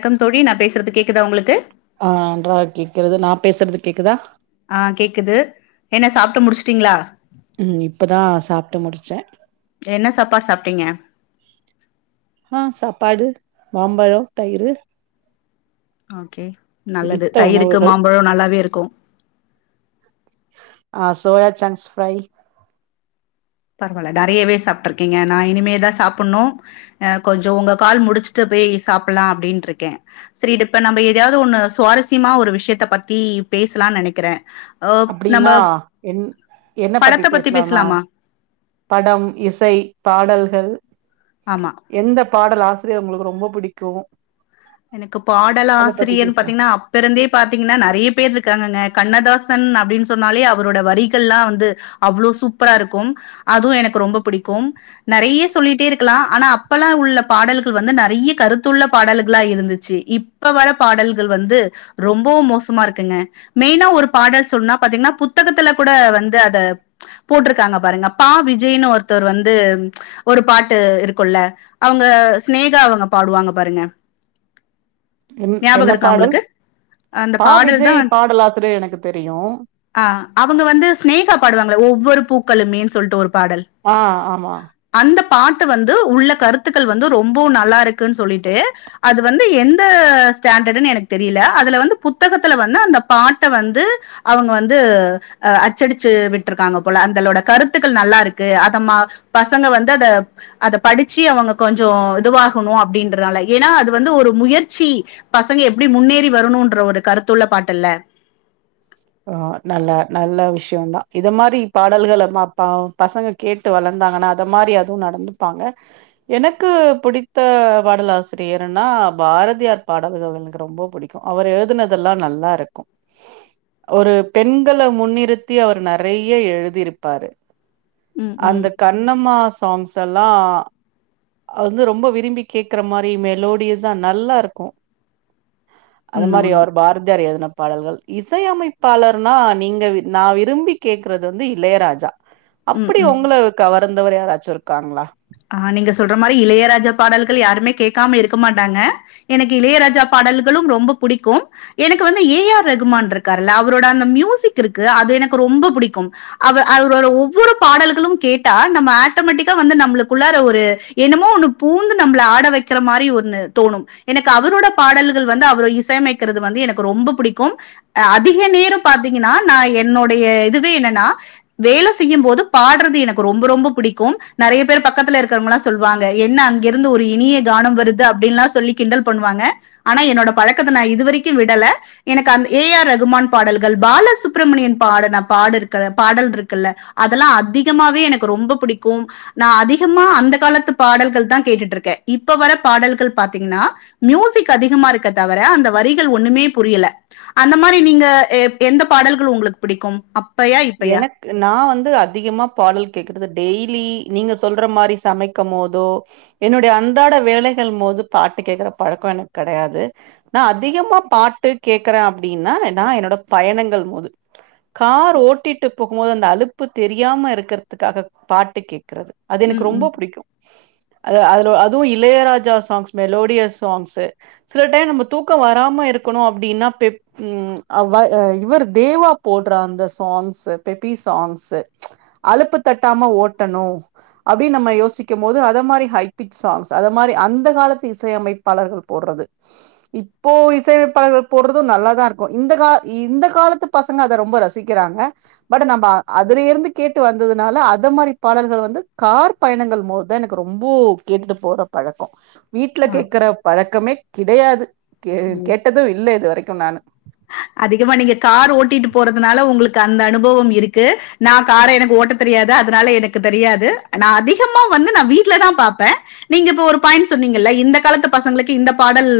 க்கம் தோழி நாப் பேசறது கேக்குதா உங்ளுக்கு ஆ நன்றாக கேக்கிறது நாப் பேசறது கேக்குதா ஆ கேக்குது என்ன சாப்ட்டு முடிச்ட்டீங்ளா ம் இப்போதா சாப்ட்டு முடிச்சே என்ன சாப்பாடு சாப்ட்டீங்க ஆ சாப்பாடு மாம்பழோ தயிரு ஓகே நல்லது பிடித்த தயிருக்கு உணவுகள் மாம்பழோ நல்லாவே இருக்கு ஆ சோயா சங்ஸ் ஃப்ரை பரவால நெறையவே சாப்ட்ருக்கீங்க நா இனிமேதா சாப்புனு அ கொஞ்ச ஒங்க கால் முடிச்சிட்டு போய் சாப்பெல்லா அப்டின்ருக்கே செரி டிப்ப நம்ம எதயாது ஒன்னு சுவாரஸ்யமா ஒரு விஷயத்த பத்தி பேசலா நெனக்கிறே அப்டின்னா என் என்ன பத்தி படத்த பேசலானா பேசலாமா படம் இசை பாடல்கள் ஆமா எந்த பாடல் ஆசிரியர் ஒங்ளுக்கு ரொம்ப புடிக்கு எனக்கு பாடல் ஆசிரியர்ன் பேசலா பாத்தீங்கன்னா அப்பருந்தே பாத்தீங்கனா நெறைய பேர் இருக்காங்கங்க கண்ணதாசன் அப்டின் சொன்னாலே அவரோட வரிகள்லா வந்து அவ்ளோ சூப்பரா இருக்கும் அதுவு எனக்கு ரொம்ப புடிக்கும் நெறையா சொல்லிட்டே இருக்லா ஆனா அப்பெல்லா உள்ள பாடல்கள் வந்து நெறைய கருத்துள்ள பாடல்க ளா இருந்துச்சி இப்ப வர பாடல்கள் வந்து ரொம்பவு மோசமா இருக்குங்க மெயினா ஒரு பாடல் சொன்னா பாத்தீங்கனா புத்தகத்துல கூட வந்து அத போட்ருக்காங்க பாருங்க பா விஜய்னு ஒருத்தர் வந்து ஒரு பாட்டு இருக்குல அவங்க ஸ்நேகா அவங்க பாடுவாங்க பாருங்க என் ஞாபகம் என்ன இருக்கா பாடல் உங்களுக்கு? அந்த பா பாடல் விஜய் தான் பாடலாசிரியர் எனக்கு தெரியு ஆ அவங்க வந்து ஸ்நேகா பாடுவாங்கள ஒவ்வொரு பூக்களுமேன் சொல்ட்டு ஒரு பாடல் ஆ ஆமா அந்த பாட்டு வந்து உள்ள கருத்துக்கள் வந்து ரொம்பவு நல்லா இருக்குன் சொல்லிட்டு அது வந்து எந்த ஸ்டாண்டர்டுன்னு எனக்கு தெரில அதுல வந்து புத்தகத்துல வந்து அந்த பாட்ட வந்து அவங்க வந்து அ அச்சடிச்சு விட்டுருக்காங்க போல அந்தலொட கருத்துக்கள் நல்லா இருக்கு அத ம பசங்க வந்து அத அத படிச்சி அவங்க கொஞ்சோ இதுவாகனு அப்டின்றனால ஏனா அது வந்து ஒரு முயற்சி பசங்க எப்டி முன்னேறி வரணுன்ற ஒரு கருத்துள்ள பாட்டுல்ல ஓ நல்லா நல்ல விஷ்யோ தா இத மாரி பாடல்களபாப்பா பசங்க கேட்டு வளந்தாங்கனா அத மாரி அதுவு நடந்துடாங்க எனக்கு புடித்த பாடலாசிரியர்னா பாரதியார் பாடல்கள் எனக்கு ரொம்ப புடிக் கு அவர் எழுதுனதெல்லாம் நல்லா இருக்கு ஒரு பெண்கள முன்யிருத்தி அவர் நெறைய எழுதிருப்பாரு உம் உம் அந்த கண்ணம்மா சாங்ஸ் எல்லா அது வந்து ரொம்ப விரும்பி கேக்கற மாரி மெலோடியஸா நல்லாருக்கு அது உண்மை மாரி உண்மை அவர் பாரதியார் எழுதுன பாடல்கள் இசை அமைப் பாளர்னா நீங்க நா விரும்பி கேக்குறது வந்து இளையராஜா ம், அப்டி ம். ஒங்ள கவர்ந்தவர் யாராச்சு இருக்காங்களா ஆ நீங்க சொல்ற மாரி இளையராஜா பாடல்கள் யாருமே கேக்காம இருக்க மாட்டாங்க எனக்கு இளையராஜா பாடல்களு ரொம்ப புடிக்கு எனக்கு வந்து ஏ ஆர் ரகுமான் இருக்கார்ல அவரோட அந்த மியூசிக் இருக்கு அது எனக்கு ரொம்ப புடிக்கும் அவ அவரோட ஒவ்வொரு பாடல்களும் கேட்டா நம்ம ஆட்டமெட்டிக்கா வந்து நம்ளுக் உள்ளார ஒரு என்னமோ ஒன்னு பூந்து நம்ள ஆட வக்கிற மாரி ஒன்னு தோணும் எனக்கு அவரோட பாடல்கள் வந்து அவர இசையமைக்கிறது வந்து எனக்கு ரொம்ப புடிக்கு அ அதிக நேர பாத்தீங்கனா நா என்னுடைய இதுவே என்னன்னா வேல செய்யம்போது பாட்றது எனக்கு ரொம்ப ரொம்ப புடிக்கு நெறைய பேர் பக் கத்துல இருக்றவங்கலா சொல்வாங்க என்ன அங்கிருந்து ஒரு இனிய கானம் வருது அப்டிலா சொல்லி கிண்டல் பண்ணுவாங்க ஆனா என்னோட பழக்கத்த நா இதுவரைக்கி விடல எனக்கு அந் ஏ ஆர் ரகுமான் பாடல்கள் பாலசுப்ரமணியன் பாடன பாடு இருக்க பாடல் இருக்குல்ல அதெல்லா அதிகமாவே எனக்கு ரொம்ப பிடிக்கும் நா அதி கமா அந்த காலத்து பாடல்கள் தா கேட்டுட்டு இருக்கே இப்ப வர பாடல்கள் பாத்தீங்ன்னா மியூசிக் அதிகமா இருக்க தவிர அந்த வரிகள் ஒன்னுமே புரியல அந்த மாரி நீங்க எ எந்த பாடல்கள் உங்களுக் புடிக்கும் எனக் நா வந்து அதிகமா பாடல் கேக்குறது டெய்லி நீங்க சொல்ற மாரி சமைக்க போதோ என்னுடைய அன்றாட வேலைகள் மோது பாட்டு கேக்குற பழக்கோ எனக் கிடையாது நா அதிகமா பாட்டு கேக்கறேன அப்டின்னா நா என்னோட பயணங்கள் மோது கார் ஓட்டிட்டு போகும்போது அந்த அழுப்பு தெரியாம இருக்கிறதுக்காக பாட்டு கேட்கறது அது ம் எனக் ம் ரொம்ப புடிக்கு அது அதுல அதுவு இளையராஜா சாங்ஸ் மெலோடியஸ் சாங்ஸ்சு சில டைம் நம்ப தூக்கோ வராம இருக்கணு அப்டின்னா பெப் ம் அவ அ இவர் தேவா போட் ர அந்த சாங்ஸ்சு பெபி சாங்ஸ்சு அலுப்பு தட்டாம ஓட்டணு அப்டின் நம்ம யோசிக்கு போது அத மாரி ஹை பிச் சாங்ஸ் அத மாரி அந்த காலத்து இசையமைப் பலர்கள் போற்றது இப்போ இசையமைப்பாளர்கள் போடுறது நல்ல தா இருக்கு இந்த கா இந்த காலத்து பசங்க ரொம்ப ரசிக்கிறாங்க பட்டு நம்ப அதுல இருந்து கேட்டு வந்ததுனால அத மாதிரி பாடல்கள் வந்து கார் பயணங்கள் மோதுதா எனக் ரொம்ப கேட்டுட்டு போற பழக்கோ வீட்ல ஆ கேட்கற பழக்கமே கிடையாது கே ஓ கேட்டது இல்ல இது வரைக்கு நானு அதிகமா நீங்க கார் ஓட்டிட்டு போறதுனால உங்களுக்கு அந்த அனுபவம் இருக்கு நா கார எனக் ஓட்டத் தெரியாதா அதனால எனக்கு தெரியாது நா அதிகமா வந்து நா வீட்டுல தா பாப்பே நீங்க இப்ப ஒரு பாயிண்ட் சொன்னீங்கல்ல இந்த காலத்து பசங்களுக்கு இந்த பாடல்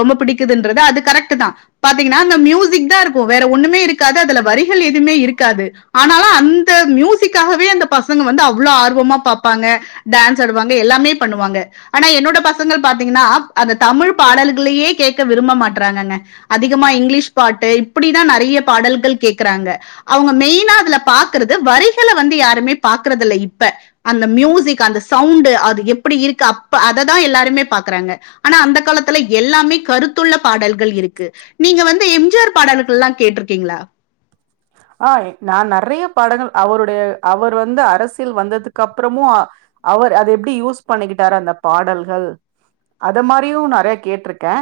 ரொம்ப பிடிக்குதுன்றது அது கரெக்ட் தா பாத்தீங்கன்னா மியூசிக் தா ருக்கு வேற ஒண்ணுமே இருக்காது அதுல வரிகள் எதுமே இருக்காது ஆனாலு அந் த மியூசிக்காகவே அந்த பசங்க வந்து அவ்ளோ ஆர்வமா பாப்பாங்க டான்ஸ் ஆடுவாங்க எல்லாமே பண்ணுவாங்க ஆனா என்னோட பசங்கள் பாத்தீங்கன்னா அந்த தமிழ் பாடல்களையே கேட்க விரும்ப மாட்டறாங்கங்க அதிகமா இங்கிலீஷ் பாட்டு இப்டிதா நிறைய பாடல்கள் கேக்குறாங்க அவுங்க மெய்னா அதுல பாக்குறது வரிகள வந்து யாருமே பாக்குறதுல்ல இப்ப அந்த மியூசிக் அந்த சவ்ண்டு அது எப்படி இருக்கு அப்ப அததா எல்லாருமே பாக்கறாங்க ஆனா அந்த காலத்துல எல்லாமே கருத்துள்ள பாடல்கள் இருக்கு நீங்க வந் து எம்ஜிஆர் பாடல்கள்லா கேட்ருக்கீங்களா ஆ நா நறைய பாடங்கள் அவருடைய அவர் வந்து அரசியல் வந்ததுக்கு அப்புறமு அவர் அத எப்டி யூஸ் பண்ணிக்கிட்டாரு அந்த பாடல்கள் அத மாரியு நெறைய கேட்ருக்கே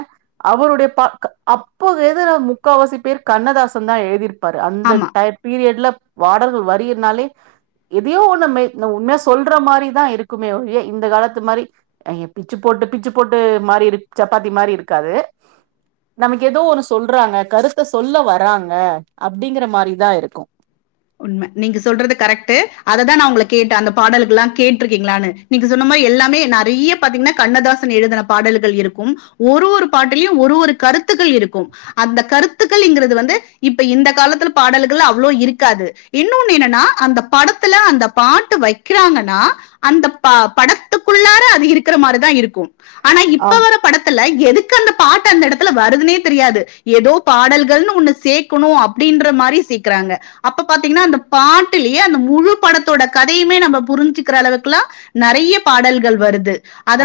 அவருடைய ப க அப்ப எழுதுன முக்காவாசி பேர் கண்ணதாசன் தா எழுதிருப்பார் அந்த ஆமா டைப் பீரியட்லப் வாடல்கள் வரின்னாலே எதையோ ஒன்ன மெய் ன உண்மைய சொல்ற மாரிதா இருக்குமே ஒழிய இந்த காலத்து மாரி அ பிச்சு போட்டு பிச்சு போட்டு மாரி இருக் சப்பாத்தி மாரி இருக்காது நமக்கு ஏதோ ஒரு சொல்றாங்க கருத்த சொல்ல வராங்க அப்படிங்கற மாரிதா இருக்கு உண்ம நீங்க சொல்றது கரெக்ட்டு அததா நா உங்கள கேட்ட அந்த பாடல்கள்லா கேட்ருக்கீங்களான்னு நீங்க சொன்ன மாரி எல்லாமே நறையா பாத்தீங்கன்னா கண்ணதாசன் எழுதன பாடல்கள் இருக்கும் ஒரு ஒரு பாட்டுலியு ஒரு ஒரு கருத்துக்கள் இருக்கு அந்த கருத்துக்களிங்கிறது வந்து இப்ப இந்த காலத்தில பாடல்கள் அவ்ளோ இருக் க்காது இன்னொன்னு என்னன்னா அந்த படத்துல அந்த பாட்டு வக்கிறாங்கன்னா அந்த ப படத்துக்குள்ளார அது இருக்கிற மாரிதா இருக்கு ஆனா இப்ப ஆம் வர பட த்துல எதுக்கு அந்த பாட்டு அந்த எடத்துல வருதுன்னே தெரியாது எதோ பாடல்கள்னு ஒன்னு சேக் கணு அப்டின்ற மாரி சேக்குறாங்க அப்ப பாத்தீங்கன்னா அந்த பாட்டுலெயே அந்த முழு படத்தோட கதையுமே நம்ம புருஞ்சுக்குற அளவுக்கெல்லா நறையா பாடல்கள் வருது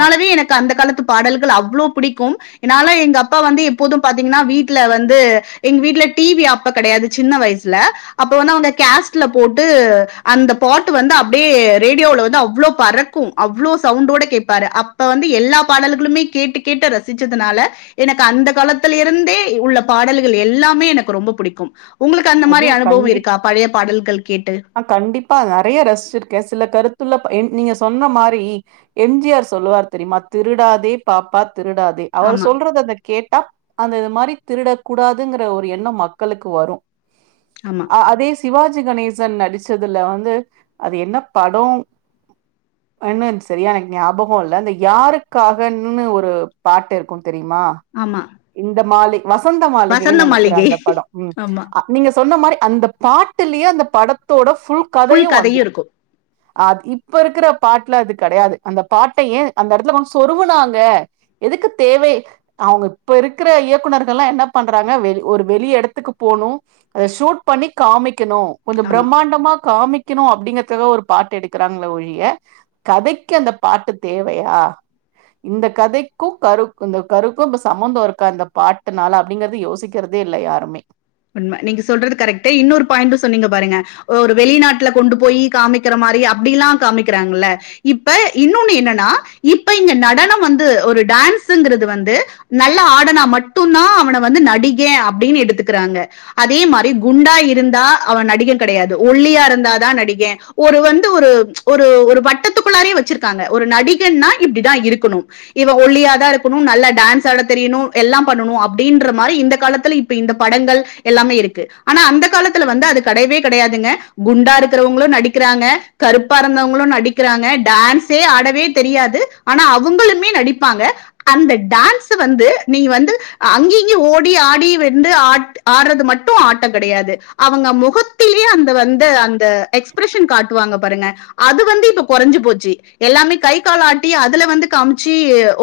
அ எனக்கு அந்த காலத்து பாடல்கள் அவ்ளோ பிடிக்கும் என்னால எங்க அப்பா வந்து எப்போது பாத்தீங்ன்னா வீட்ல வந்து எங்க வீட்ல டி வி அப்ப கெடையாது சின்ன வயச் ச்ல அப்போ வந்து அவ்ங்க கேஸ்ட்ல போட்டு அந்த பாட்டு வந்து அப்டியே ரேடியோல வந்து அவ்ளோ பறக்கு அவ்ளோ சவுண்டோட கேட்பாரு அப்ப வந்து எல்லா பாடல்களுமே கேட்டு கேட்டு ரசுச்சதுனால எனக்கு அந்த காலத்துல இருந்தே எ உள்ள பாடல்கள் எல்லாமே எனக்கு ரொம்பொ புடிக்கும் உங்களுக்கு அந்த மாரி அதுவு அனுபவொ கண்டிப் இருக்கா பழைய பாடல்கள் கேட்டு ஆ கண்டிப்பா நறையு ரசுச்சிருக்கே சில கருத்துள்ள ப என் நீங்க சொன்ன மாரி எம் ஜி ஆர் சொல்லுவார் தெரியுமா திருடாதே பாப்பா திருடாதே அவரு ஆமா, சொல்றது அந்த கேட்டா அந்த இது மாரி திருடக் கூடாதுங்குற ஒரு எண்ணம் மக்களுக்கு வரு ஆமா அ அதே சிவாஜி கணேசன் நடிச்சதுல வந்து அது என்ன படொ அண்ணன் சரியா எனக்கு ஞாபகொ இல்ல இந்த யாருக்காகன்னு ஒரு பாட்டு இருக்கு தெரியுமா ஆமா இந்த மாளி வசந்த மாளிகை வசந்த நனக்குற மாளிகை அந்த படொ ம் ஆமா. அ நீங்க சொன்ன மாரி அந்த பாட்டுலயே அந்த படத்தோட ஃபுல் கதயு கதையும் வந்துரு இருக்கும். அ இப்ப இருக்குற பாட்டுல அது கெடயாது அந்த பாட்ட ஏ அந்த எடத்துல வ சொருவுனாங்க எதுக்கு தேவை அவ்ங்க இப்ப இருக்குற இயக்குனர்கள்லா என்ன பண்டறாங்க வெளி ஒரு வெளி எடத்துக்கு போணு அத ஷூட் பண்ணி காமிக்கனு கொஞ்சொ ஆமா. பிரம்மாண்டமா காமிக் கெனு அப்டிங்கெறத்தக ஒரு பாட்டு எடுக்குறாங்கள ஒழிய கதெக்கு அந்த பாட்டு தேவையா இந்த கதெக்கு கரு இந்த கருக்கு இப்ப ச சம்மந்தொ இருக்கா இந்த பாட்டுனால அப்பிடிங்கெறது யோசிக்கெறதே இல்ல யாருமே உண்ம நீங்க சொல்றது கரெக்ட்டு இன்னொரு பாய்ண்ட்டு சொன்னீங்க பாருங்க ஒரு வெளிநாட்ல கொண்டு போய் காமிக்கெற மாரி அப்டில்லா காமிக்கெறாங்கல்ல இப்ப இன்னொன்னு என்னன்னா இப்ப இங்க நடனம் வந்து ஒரு டான்ஸ்ஸுங்குறது வந்து நல்ல ஆடுனா மட்டு்ந்தா அவன வந்து நடிகெ அப்டின்னு எடுத்துக்கெறாங்க அதே மாரி குண்டா இருந்தா அவ நடிகெ கெடையாது ஒல்லியா இருந்தாதா நடிகேனு ஒரு வந்து ஒரு ஒரு ஒரு வட்டத்துக்குள்ளாரயே வெச்சுருக்காங்க ஒரு நடிகென்னா இப்டிதா இருக்குணு இவ ஒல்லியா தா இருக்குணு நல்லா டான்ஸ் ஆட தெரியுணு எல்லாம் பண்ணுனு அப்டின்ற மாரி இந்த காலத்துல இப்ப இந்த படங்கள் எல்லாமே இருக்கு ஆனா அந்த காலத்துல வந்து அது கடையவே கடையாதுங்க குண்டா இருக்குறவங்களு நடிக்கிறாங்க கருப்பா இருந்தவங்களு நடிக்கிறாங்க டான்ஸே ஆடவே தெரியாது ஆனா அவுங்களுமே நடிப்பாங்க அந்த டான்ஸு வந்து நீ வந்து அங்க இங்க ஓடி ஆடி வெந்து ஆ ஆட்றது மட்டு ஆட்டொ கெடயாது அவுங்க முகத்திலெயே அந்த வந்து அந்த எக் ப்ரெஷன் காட்வாங்க பாருங்க அது வந்து இப்ப கொறஞ்சு போச்சி எல்லாமே கை கால் ஆட்டி அதுல வந்து காம்ச்சி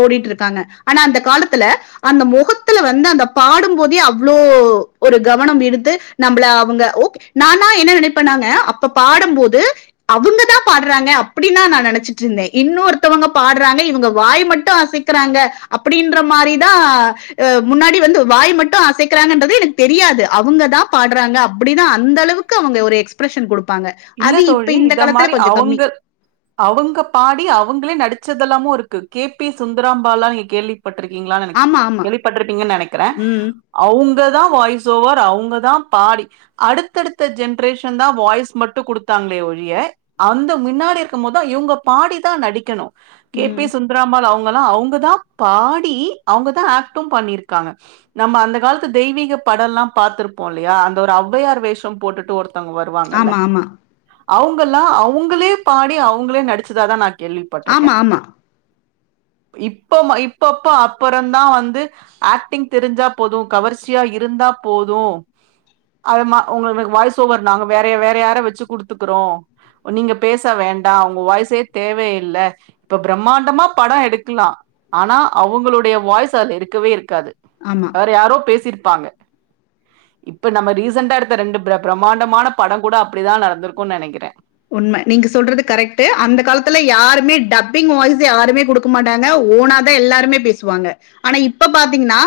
ஓடீட்டு இருக்காங்க ஆனா அந்த காலத்துல அந்த மொகத்துல வந்து அந்த பாடும்போதே அவ்ளோ ஒ ஒரு கவனம் இழுத்து நம்பள அவுங்க ஓகே நானா என்ன நெனைப்பனாங்க அப்ப பாடும்போது அவுங்க தா பாட்றாங்க அப்டின்னா நா நெனைச்சிட்ருந்தே இன்னொருத்தவங்க பாட்றாங்க இவுங்க வாய் மட்டு அசைக் குறாங்க அப்டின்ற மாரி தா அ முன்னாடி வந்து வாய் மட்டு அசைக்கிறாங்கன்றது எனக்கு தெரியாது அவுங்க தா பாட்றாங்க அப்டினு அந்த அளவுக் க்கு அவுங்க ஒரு எக்ஸ்பிரஷன் குடுப்பாங்க இல்ல அது இப்ப இந்த காலத்துல கொஞ்ச கம்மி அவுங்க பாடி அவுங்களே நடிச்சதெல்லாமு இருக்கு கே பி சுந்தராம்பாள்லா நீங்க கேள்வி பட்ருக்கிங்ளானு எனக்கு ஆமா [inaudible] ஆமா கேளிப்பட்ருப்பீங்கன் நெனைக்கிறே உம் அவுங்க தா வாய்ஸ் ஓவர் அவுங்கதா பாடி அடுத்தடுத் த ஜென்ரேஷன் தா வாய்ஸ் மட்டு குடுத்தாங்களே ஒழிய அந்த மின்னாடி இருக்கம் மோதுதா இவுங்க பாடிதா நடிக்கணு கே உம் பி சுந் ந்தராம்பாள் அவுங்கலா அவுங்க தா பாடி அவுங்க தா ஆக்ட்டு பண்ணிருக்காங்க நம்ம அந்த காலத்து தெய்வீக படல்லா பாத்திருப்போ இல்லையா அந்த ஒரு ஔவையார் வேஷம் போட்டுட்டு ஒருத்தவ்ங்க வருவாங்கல்ல ஆமா ஆமா அவுங்கலா அவுங்களே பாடி அவுங்களே நடிச்சதாதா நா கேள்விப்பட்ருக்கே ஆமா ஆமா இப்பமா இப்பப்ப அப்பறந்தா வந்து ஆக்டிங் தெரிஞ்சா போது கவர்ச்சியா இருந்தா போது அது மா உங்களுக் வாய்ஸ் ஓவர் நாங்க வேறய வேற யாரை வச்சு குடுத்துக்குறோ நீங்க பேச வேண்டா உங்க வாய்சே தேவயில்ல இப்ப பிரம்மாண்டமா பட எடுக்கலா ஆனா அவ்ங்களுடைய வாய்ஸ் அதுல இருக்கவே இருக்காது ஆமா வேற யாரோ பேசிருப்பாங்க இப்ப நம்ம ரீசண்ட்டா எடுத்த ரெண்டு பிர பிரம்மாண்டமான படங்கூட அப்டிதா நடந்திருக்குன் நெனைக்கிறே உண்ம நீங்க சொல்றது கரெக்ட்டு அந்த காலத்துல யாருமே டப்பிங் வாய்ஸ் யாருமே குடுக் க மாட்டாங்க ஓனா தா எல்லாருமே பேசுவாங்க ஆனா இப்ப பாத்தீங்கனா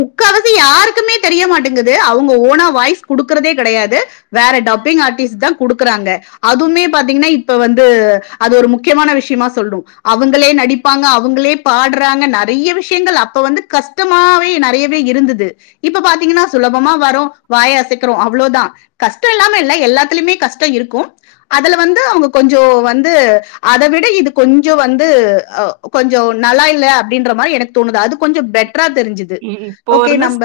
முக்காவாசி யாருக்குமே தெரியமாட்டிங்குது அவுங்க ஓனா வாய்ஸ் குடுக்குறதே கெடையாது வேற டப்பிங் ஆர்டிஸ்ட் தா குடுக்குறாங்க அதுமே பாத்தீங்கனா இப்ப வந்து அது ஒரு முக்கியமான விஷ்யமா சொல்னு அவுங்களே நடிப் பாங்க அவுங்களே பாட்றாங்க நெறைய விஷ்யங்கள் அப்ப வந்து கஷ்டமாவே நெறையவே இருந்தது இப்ப பாத்தீங்கனா சுலபமா வரோ வாய் அசைக்கிறோ அவ்ளோதா கஷ்ட இல்லாம இல்ல எல்லாத்துலயுமே கஷ்ட இருக்கு அதுல வந்து அவுங்க கொஞ்ச வந்து அத விட இது கொஞ்ச வந்து அ கொஞ்ச நல்லா இல்ல அப்டின்ற மாரி எனக்கு தோணுது அது கொஞ்ச பெட்ரா தெரிஞ்சுது ஓகே நம்ப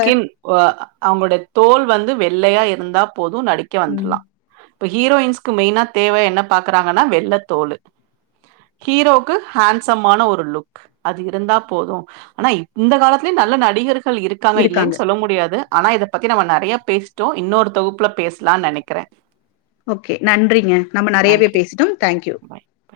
வா அவுங்களுடைய தோல் வந்து வெள்ளையா இருந்தா போது நடிக்க ம், வந்துர்லா இப்ப ஹீரோயின்ஸ்க்கு மெய்னா தேவ என்ன பாக்குறாங்கனா வெள்ளத் தோலு ஹீரோக்கு ஹேண்சம்மான ஒரு லுக் அது இருந்தா போது ஆனா இப் இந்த காலத்துலயு நல்ல நடிகர்கள் இருக்காங்க இல்லைன் சொல்ல முடியாது ஆனா இத பத்தி நம்ம நெறையா பேசிட்டோ இன்னொரு தொகுப்புல பேசலான் நெனைக்கிறே ஓகே நன்றிங்க நம்ம நெறையவே நன்றி. பேசிட்டோம் தேங்க்யூ பாய்.